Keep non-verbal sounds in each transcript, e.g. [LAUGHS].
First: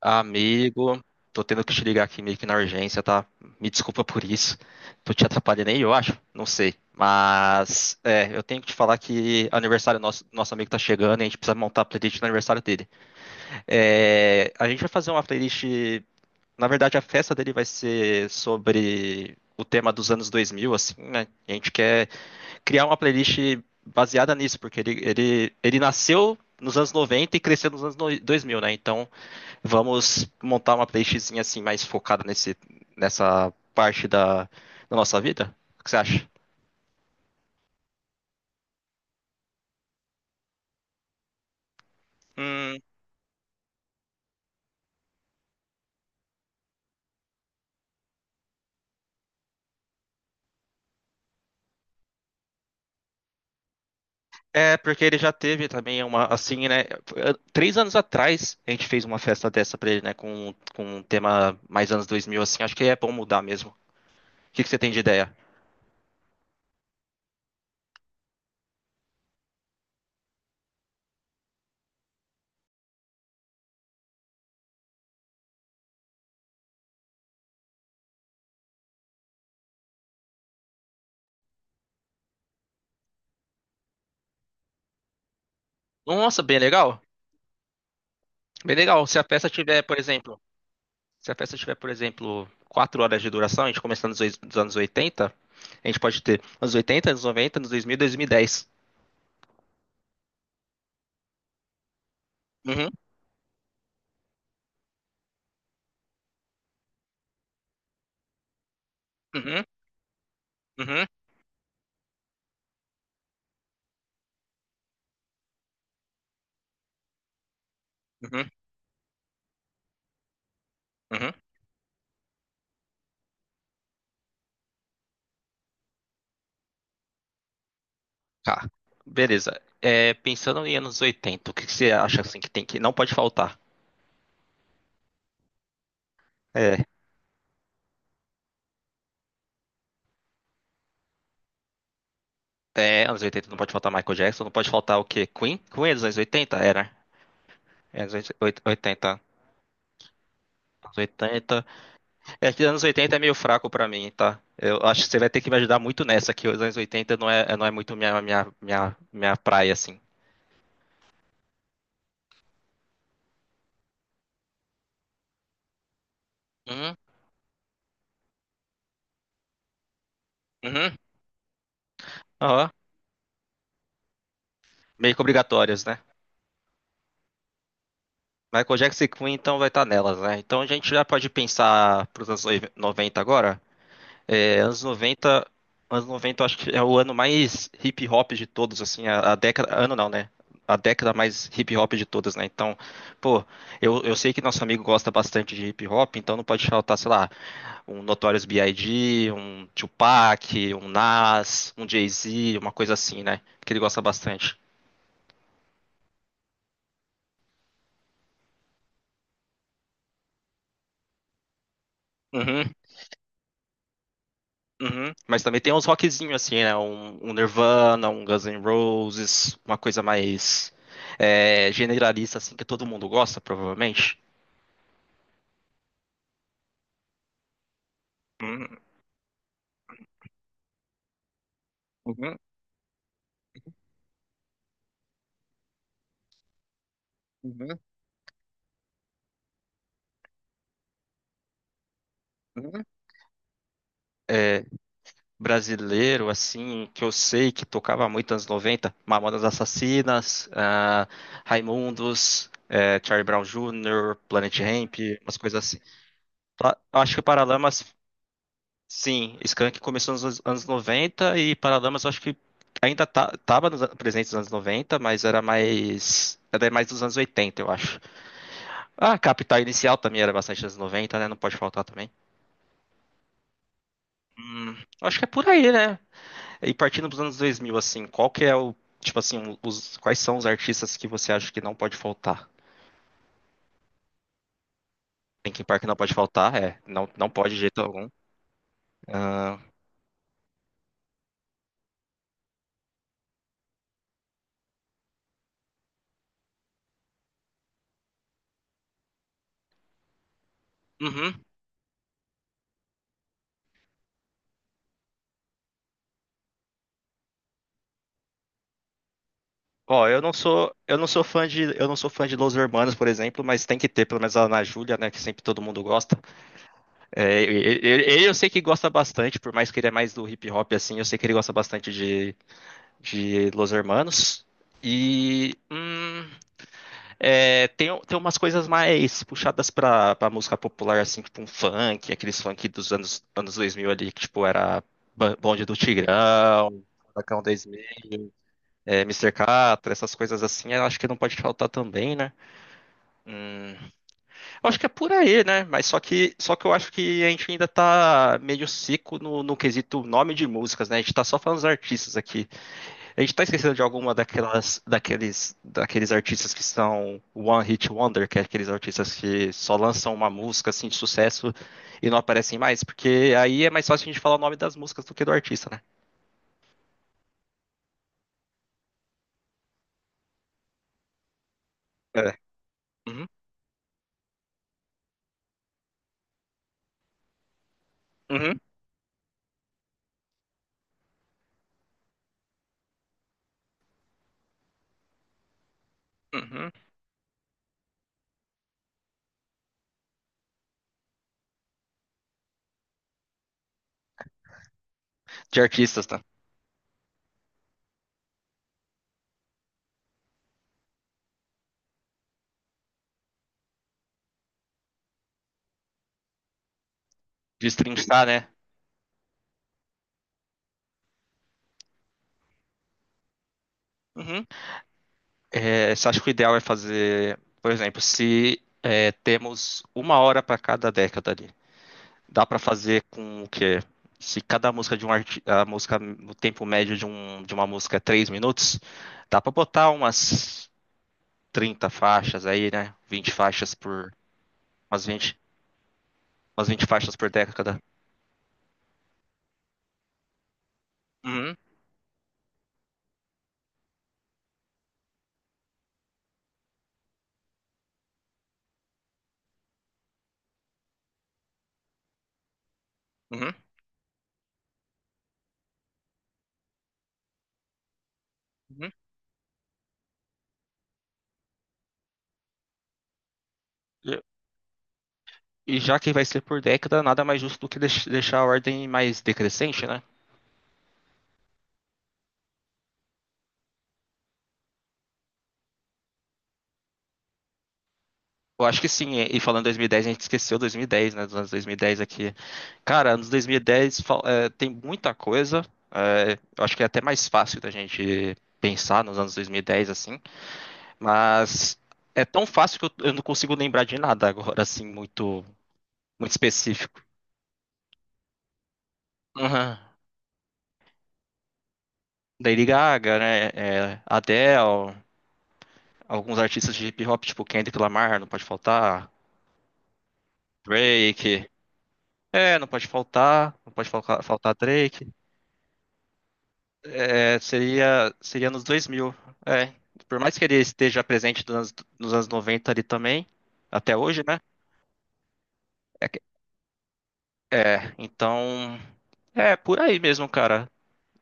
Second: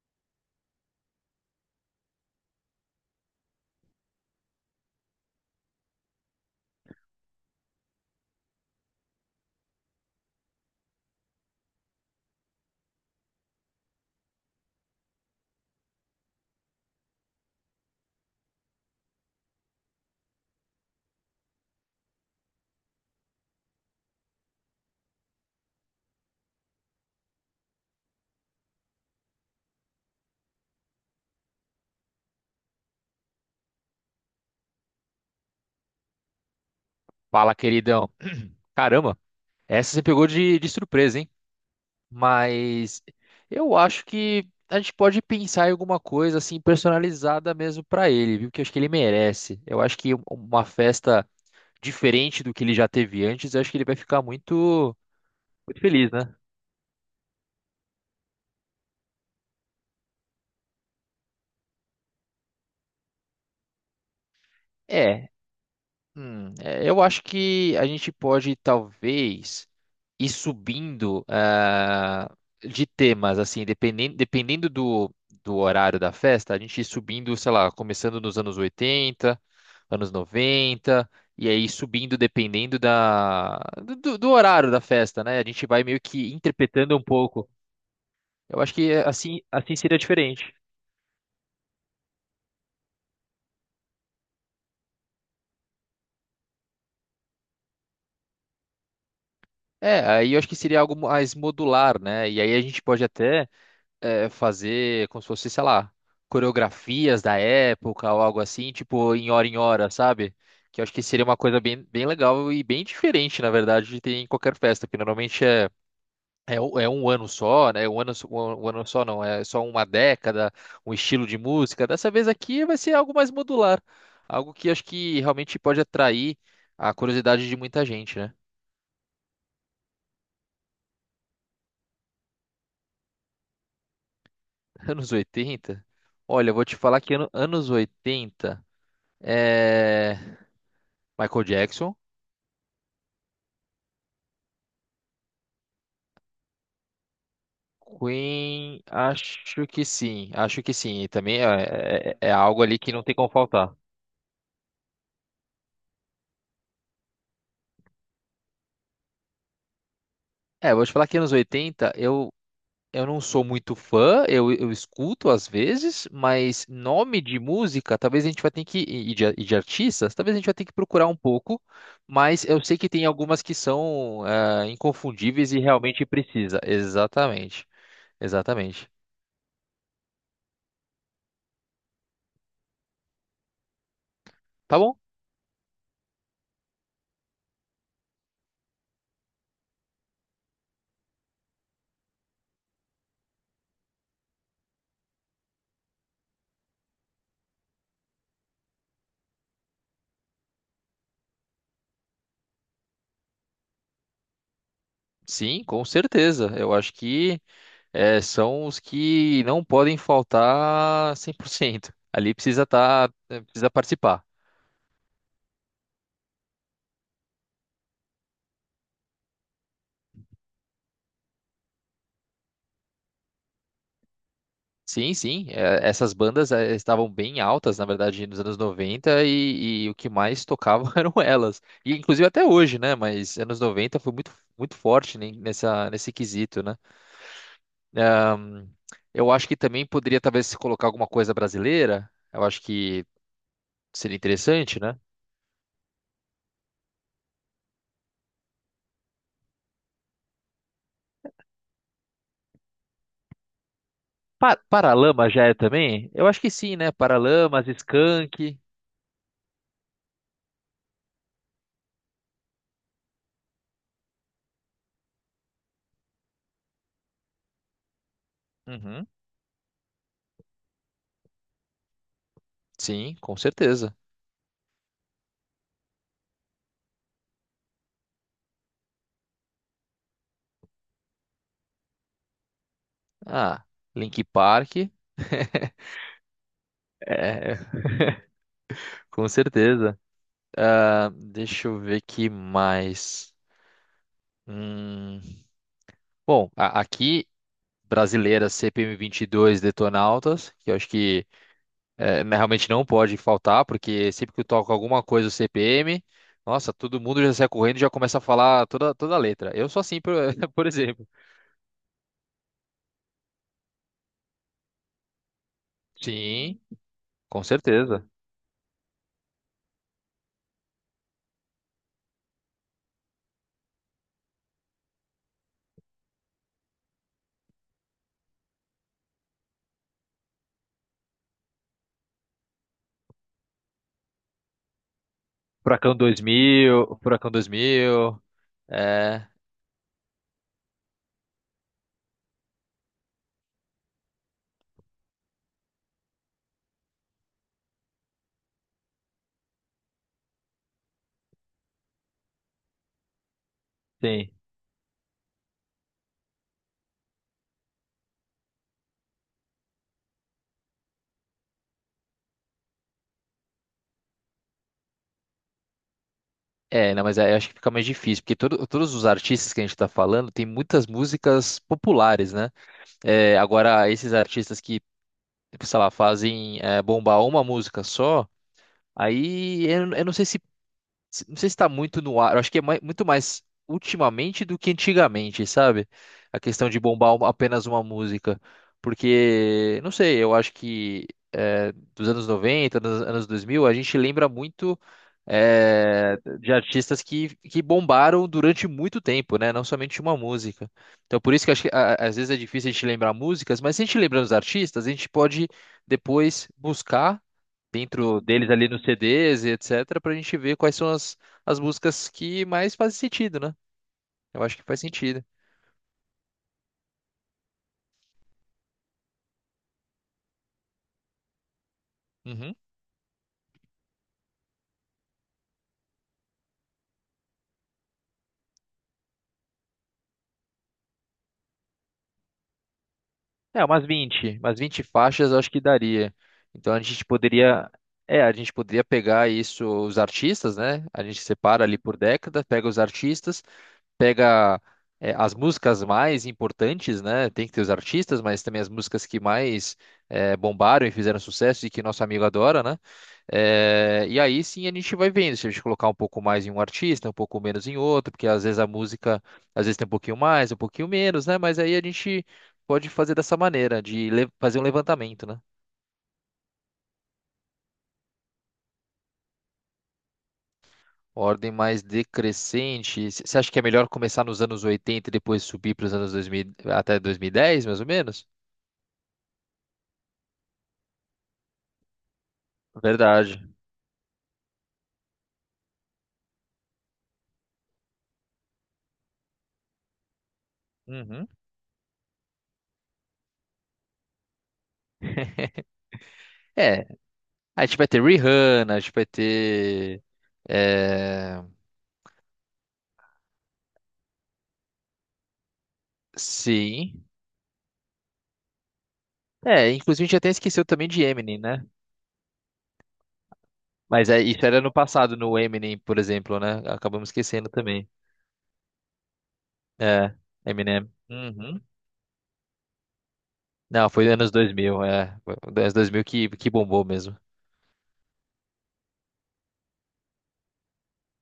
Amigo, tô tendo que te ligar aqui meio que na urgência, tá? Me desculpa por isso. Tô te atrapalhando aí, eu acho. Não sei. Mas, eu tenho que te falar que aniversário nosso amigo tá chegando e a gente precisa montar a playlist do aniversário dele. É, a gente vai fazer uma playlist. Na verdade, a festa dele vai ser sobre o tema dos anos 2000, assim, né? A gente quer criar uma playlist baseada nisso, porque ele nasceu nos anos 90 e cresceu nos anos 2000, né? Então. Vamos montar uma playlistzinha assim mais focada nessa parte da nossa vida? O que você acha? Fala, queridão. Caramba, essa você pegou de surpresa, hein? Hum, Mas eu acho que a gente pode pensar em alguma coisa assim personalizada mesmo pra ele, viu? Que eu acho que ele merece. Eu acho que uma festa diferente do que ele já teve antes, eu acho que ele vai ficar É, porque ele já teve muito também feliz, uma, né? assim, né? 3 anos atrás a gente fez uma festa dessa pra ele, né? Com um tema mais anos 2000, assim. Acho que é bom mudar mesmo. O que que você tem de É, ideia? Eu acho que a gente pode talvez ir subindo de temas, assim, dependendo do horário da festa, a gente ir subindo, sei lá, começando nos anos 80, anos 90, e aí subindo dependendo da, do horário da festa, né? A gente vai meio que Nossa, bem interpretando um legal. pouco. Eu acho Bem que legal. é, Se a festa assim tiver, por seria exemplo, diferente. se a festa tiver, por exemplo, 4 horas de duração, a gente começando dos anos 80, a gente pode ter anos 80, anos 90, anos 2000, 2010. Aí eu acho que seria algo mais modular, né? E aí a gente Uhum, pode até. Fazer como se fosse, sei lá, coreografias da época ou algo assim, tipo em uhum. hora, sabe? Que eu acho que Uhum, seria uma coisa bem legal e bem diferente, na verdade, de ter em qualquer festa, porque normalmente um é um ano só, né? Um ano, só- uhum, um ano só não, é só uma década, um estilo uhum. de música. Dessa vez aqui vai ser algo mais modular, algo que acho que realmente pode atrair a curiosidade de muita gente, né? Tá. Beleza. É, pensando em anos 80, o que que você acha assim que tem que não pode faltar? [LAUGHS] Anos oitenta. Olha, eu vou te É, falar que anos 80 eh, Michael Jackson. é, anos 80 não pode faltar Michael Jackson, não pode faltar o quê? Queen? Queen é dos anos 80. Era. É anos oit- Queen, oitenta acho que Anos sim. E também oitenta é É algo que ali anos que não tem 80 é como meio fraco faltar. pra mim, tá? Eu acho que você vai ter que me ajudar muito nessa, que os anos 80 não é muito minha praia, assim. É, eu vou te falar que anos 80, eu não sou muito fã, eu escuto às vezes, mas Uhum, nome de música, talvez a gente vai ter que, e de artistas, talvez a gente vai ter que uhum. procurar um pouco, mas eu Aham. sei que tem algumas que são Meio que inconfundíveis e obrigatórios, né? realmente precisa. Exatamente, Michael exatamente. Jackson e Queen então vai estar nelas, né? Então a gente já pode pensar para os anos 90 agora. É, Tá anos bom? noventa, anos noventa, eu acho que é o ano mais hip hop de todos, assim, a década, ano não, né? A década mais hip hop de todas, né? Então, pô, eu sei que nosso amigo gosta bastante de hip hop, então não pode faltar, sei lá, um Notorious B.I.G., um Tupac, um Nas, um Jay-Z, uma coisa assim, né? Que ele gosta bastante. Sim, com certeza. Eu acho que. É, são os que não podem faltar cem por cento. Ali precisa precisa participar. Uhum. Mas também tem uns rockzinhos assim, né? Um Nirvana, um Guns N' Roses, uma coisa mais generalista, assim, que todo mundo gosta, provavelmente. Sim, sim, é, essas bandas estavam bem altas, na verdade, nos anos Uhum, 90 e o que mais tocavam [LAUGHS] eram elas. E inclusive uhum, até hoje, né? Mas anos 90 foi muito forte nesse quesito, né? uhum, Ahn, eu acho que também poderia talvez se colocar alguma coisa brasileira. Eu acho uhum. que seria É, interessante, né? brasileiro, assim, que eu sei que tocava muito nos anos 90, Mamonas Assassinas, Raimundos, Charlie Brown Jr., Pa Planet Hemp, Paralamas umas já é coisas assim. também? Eu acho que sim, né? Acho que o Paralamas, Paralamas. Skank. Sim, Skank começou nos anos 90 e Paralamas eu acho que ainda tá, tava presente nos anos 90, mas era mais. Era mais dos anos 80, eu acho. Uhum. Ah, Capital Inicial também era bastante anos 90, né? Não pode faltar também. Sim, com certeza. Hum, Acho que é por aí, né? E partindo dos anos 2000, assim, qual que é o. Tipo assim, quais são os artistas que você acha que não pode faltar? Ah, Link Park. Linkin [LAUGHS] Park não pode faltar, é. Não, não pode É, de jeito algum. com Ah, certeza. Ah, deixa eu ver que mais. Hum, Aqui, brasileira CPM dois Detonautas, que eu acho que uhum. Né, realmente não pode faltar, porque sempre que eu toco alguma coisa do CPM, nossa, todo mundo já sai correndo e já começa a falar toda a letra. Eu sou assim, Ó, [LAUGHS] por exemplo. Eu não sou fã de Los Hermanos, por exemplo, mas tem que ter pelo menos a Ana Júlia, né, que sempre todo mundo gosta. Sim, É, com ele, certeza. ele eu sei que gosta bastante, por mais que ele é mais do hip hop assim, eu sei que ele gosta bastante de, Los Hermanos. E tem, umas coisas mais puxadas pra música popular, assim, tipo um funk, aqueles funk dos anos 2000 ali, que tipo era Bonde do Tigrão, Furacão Furacão 2000. 2000, é, Mr. Catra, essas coisas assim, eu acho que não pode faltar também, né? Hum, eu acho que é por aí, né? Mas só que eu acho que a gente ainda tá meio seco no quesito nome de músicas, né? A gente tá só falando dos artistas aqui. A gente tá esquecendo de alguma Sim. daqueles artistas que são One Hit Wonder, que é aqueles artistas que só lançam uma música assim de sucesso e não aparecem mais, porque aí é mais fácil a gente falar o nome das músicas do que do artista, né? É, não, mas aí eu acho que fica mais difícil, porque todos os artistas que a gente tá falando tem muitas músicas populares, É. né? Uhum, É, agora, esses artistas que, sei lá, fazem bombar uma música só, uhum, aí eu não sei Não sei se está muito no ar, eu acho que é muito mais ultimamente do que antigamente, sabe? A questão uhum. de bombar apenas uma música. Porque, não sei, eu acho que dos anos 90, dos anos 2000, a gente lembra muito De artistas, tá? de artistas que bombaram durante muito tempo, né? Não somente uma música. Então, por isso que, acho que às vezes é difícil a gente lembrar músicas, mas se a gente lembrar os artistas, a gente pode depois buscar De dentro destrinchar, né? deles ali nos CDs e etc, pra gente ver quais são as músicas que mais fazem sentido, né? Eu Uhum. acho que faz sentido. É, você acha que o ideal é fazer, por exemplo, se temos uma hora para cada década ali, dá Uhum. para fazer com o quê? Se cada música de um arti... a música no tempo médio de uma música é 3 minutos, dá para botar umas 30 faixas aí, né? 20 É, faixas por umas 20 umas faixas eu 20 acho que daria. umas Então a 20 gente faixas por década. A gente poderia pegar isso, os artistas, né? A gente Uhum, separa ali por década, pega os artistas, pega as músicas mais importantes, né? Tem que ter os artistas, mas também as músicas que mais bombaram e fizeram sucesso e que nosso amigo adora, né? uhum, E aí sim a gente vai vendo se a gente colocar um pouco mais em um artista, um pouco menos em outro, porque às vezes a uhum. música, às vezes tem um pouquinho mais, um pouquinho menos, né? Mas aí a gente pode fazer dessa maneira, E de fazer um levantamento, né? e já que vai ser por década, nada mais justo do que deixar a ordem mais decrescente, né? Ordem mais decrescente. Você acha que é melhor começar nos anos 80 e depois subir para os anos 2000, até 2010, mais ou menos? Eu acho que sim, e falando 2010, a gente esqueceu 2010, né? Dos anos 2010 aqui. Cara, anos Verdade. 2010 tem muita coisa. Eu acho que é até mais fácil da gente pensar nos anos 2010, assim. Uhum. Mas é tão fácil que eu não consigo lembrar de nada agora, assim, muito, muito É, específico. a gente vai ter Rihanna, a gente vai Uhum. ter. É... Lady Gaga, né? Adele, alguns artistas de hip Sim. hop, tipo Kendrick Lamar, não pode faltar. É, inclusive a gente até esqueceu também de Eminem, Drake. né? É, não pode faltar. Não pode Mas é, faltar, isso faltar era no Drake. passado, no Eminem, por exemplo, né? Acabamos É, esquecendo também. seria nos 2000. É, É, por mais que ele Eminem. esteja presente nos Uhum. anos, nos anos 90 ali também, Não, até foi hoje, anos né? 2000, é. Foi anos 2000 É, que bombou mesmo. Então, é por aí mesmo, cara.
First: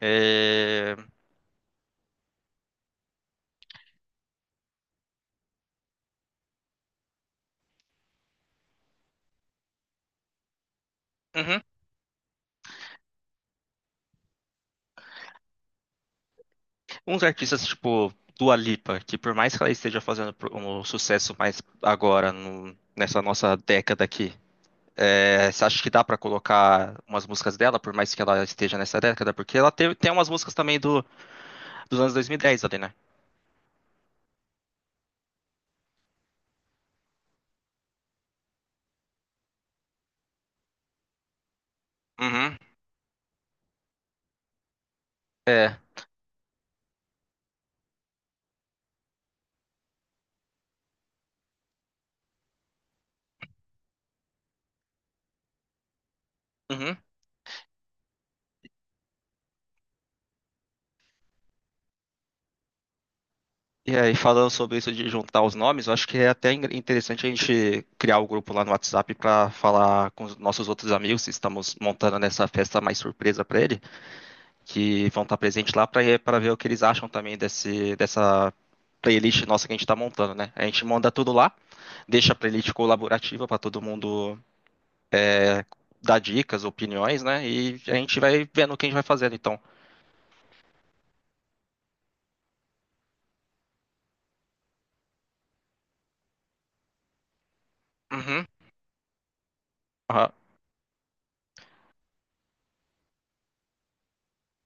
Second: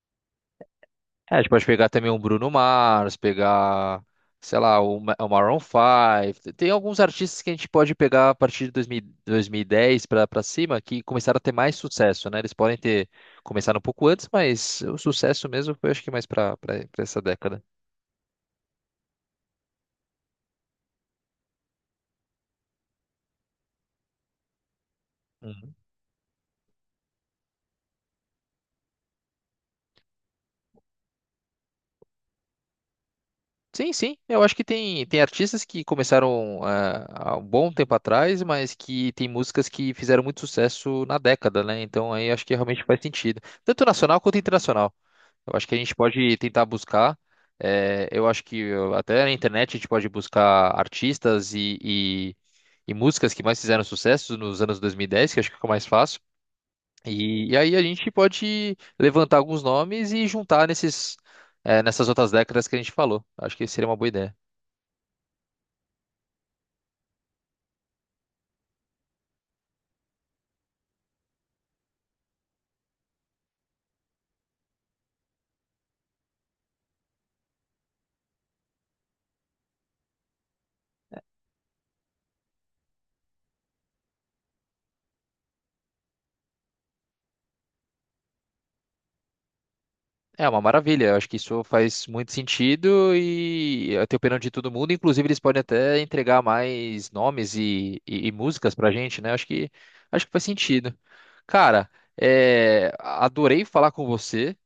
É, É, a gente pode pegar também um Bruno Mars, pegar, sei lá, o Maroon 5. Tem alguns artistas que a gente pode pegar a partir de 2000 2010 para cima que começaram a ter uhum. mais sucesso, né? Eles podem ter começado um pouco antes, mas o sucesso mesmo foi acho que mais para essa Uns artistas década. tipo Dua Lipa, que por mais que ela esteja fazendo um sucesso mais agora, nessa nossa década aqui, é, você Uhum. acha que dá pra colocar umas músicas dela, por mais que ela esteja nessa década? Porque ela teve, tem umas músicas também dos anos 2010 ali, né? Sim, sim. Eu acho que tem artistas que começaram há um bom tempo atrás, mas que tem músicas que fizeram muito sucesso na década, né? Então aí acho que Uhum. realmente faz sentido. Tanto nacional quanto internacional. Eu acho que É. a gente pode tentar buscar. Eu acho que até na internet a gente pode buscar artistas e músicas que mais fizeram sucesso nos anos 2010, que eu acho que fica mais fácil. Uhum. E aí a gente pode levantar alguns nomes e juntar nessas outras décadas que a gente falou. Acho que seria E uma boa aí, ideia. falando sobre isso de juntar os nomes, eu acho que é até interessante a gente criar o grupo lá no WhatsApp para falar com os nossos outros amigos, se estamos montando nessa festa mais surpresa para ele, que vão estar presentes lá para ver o que eles acham também dessa playlist nossa que a gente está montando, né? A gente manda tudo lá, deixa a playlist colaborativa para todo mundo é, dar dicas, opiniões, né? E a gente vai vendo quem vai fazendo, então. É uma maravilha, eu acho que isso faz muito sentido e eu tenho opinião de todo mundo, inclusive eles podem até entregar mais nomes e Uhum, músicas pra gente, né? Acho aham, que faz sentido. Cara, adorei falar com você,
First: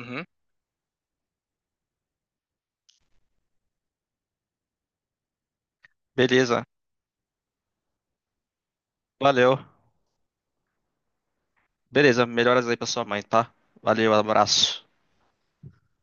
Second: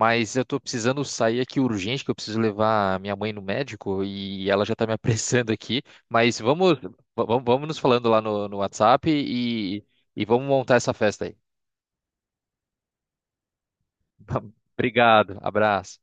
uhum. eu tô precisando sair aqui urgente, que eu preciso levar minha mãe no médico e ela já tá me [LAUGHS] apressando aqui, mas Beleza, vamos nos falando lá no, no WhatsApp valeu. E vamos montar essa festa aí. Beleza, melhoras aí pra sua mãe, tá? Valeu, [LAUGHS] abraço. Obrigado, abraço.